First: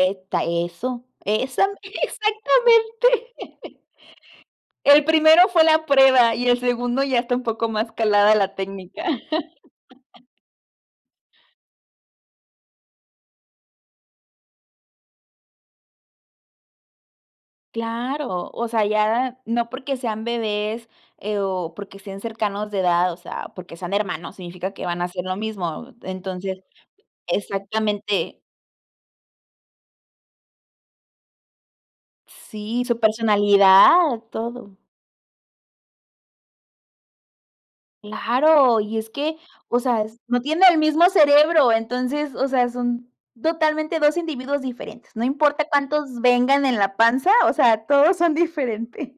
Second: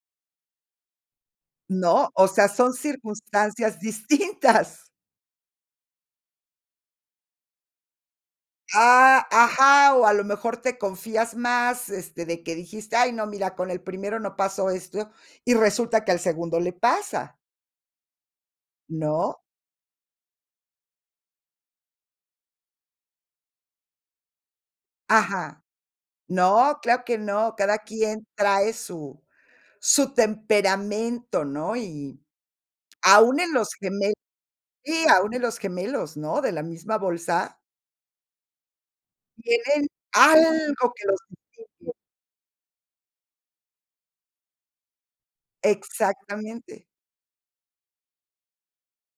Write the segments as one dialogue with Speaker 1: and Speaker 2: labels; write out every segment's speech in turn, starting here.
Speaker 1: Esta eso. Exa
Speaker 2: ¿No? O sea, son
Speaker 1: exactamente.
Speaker 2: circunstancias distintas.
Speaker 1: El primero fue la prueba, y el segundo ya está un poco más calada la técnica.
Speaker 2: Ah, ajá. O, a lo mejor, te confías más, este, de que dijiste: "Ay, no mira, con el primero no pasó esto," y resulta que al segundo le pasa
Speaker 1: Claro, o sea, ya
Speaker 2: ¿no?
Speaker 1: no porque sean bebés, eh, o porque sean cercanos de edad, o sea, porque sean hermanos significa que van a ser lo
Speaker 2: Ajá.
Speaker 1: mismo. Entonces
Speaker 2: No, claro que no, cada quien
Speaker 1: Exactamente.
Speaker 2: trae su su temperamento, ¿no? Y,
Speaker 1: Sí, su
Speaker 2: aún en los gemel
Speaker 1: personalidad, todo.
Speaker 2: sí, aún en los gemelos, ¿no?, de la misma bolsa
Speaker 1: Claro, y es que, o
Speaker 2: tienen
Speaker 1: sea, es no tienen el
Speaker 2: algo que
Speaker 1: mismo
Speaker 2: los distingue.
Speaker 1: cerebro, entonces, o sea, son totalmente dos individuos diferentes. No importa cuántos vengan en
Speaker 2: Exactamente.
Speaker 1: la panza, o sea, todos son diferentes.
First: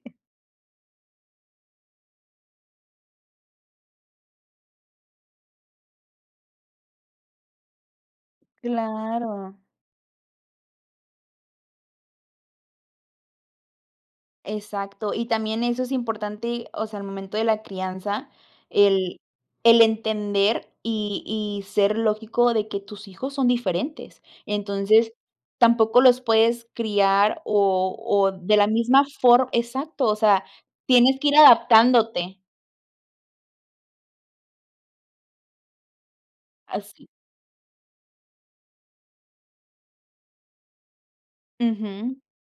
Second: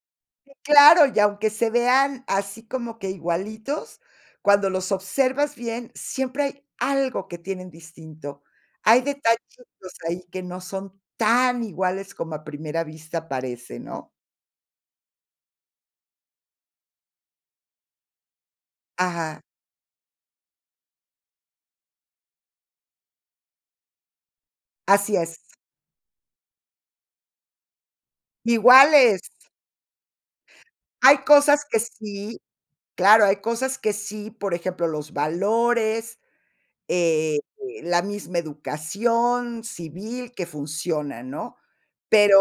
Speaker 2: Sí, claro, y aunque se vean así, como que igualitos, cuando los observas bien, siempre hay algo que tienen distinto. Hay
Speaker 1: Claro.
Speaker 2: detallitos ahí, que no son tan iguales como a primera vista parece, ¿no?
Speaker 1: Exacto, y también eso es importante, o sea, al momento de la crianza, el
Speaker 2: Ajá.
Speaker 1: el entender y y ser lógico de que tus hijos son diferentes. Entonces,
Speaker 2: Así es.
Speaker 1: tampoco los puedes criar o o de la misma
Speaker 2: Iguales.
Speaker 1: for exacto, o sea,
Speaker 2: Hay
Speaker 1: tienes que ir
Speaker 2: cosas que
Speaker 1: adaptándote.
Speaker 2: sí. Claro, hay cosas que sí, por ejemplo, los valores,
Speaker 1: Así.
Speaker 2: eh, la misma educación civil que funciona, ¿no?
Speaker 1: Ujú.
Speaker 2: Pero,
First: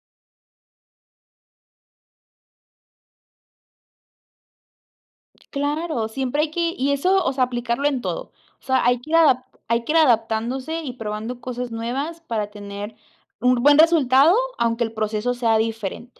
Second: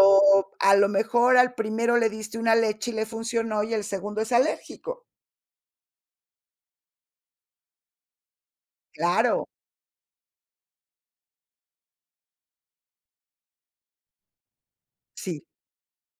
Speaker 2: a lo mejor, al primero le diste una leche y le funcionó, y el segundo es alérgico.
Speaker 1: Claro, siempre hay que y eso, o sea, aplicarlo en todo. O sea, hay que ir adapt
Speaker 2: Claro.
Speaker 1: hay que ir adaptándose y probando cosas nuevas, para tener un buen resultado, aunque el proceso
Speaker 2: Sí.
Speaker 1: sea diferente.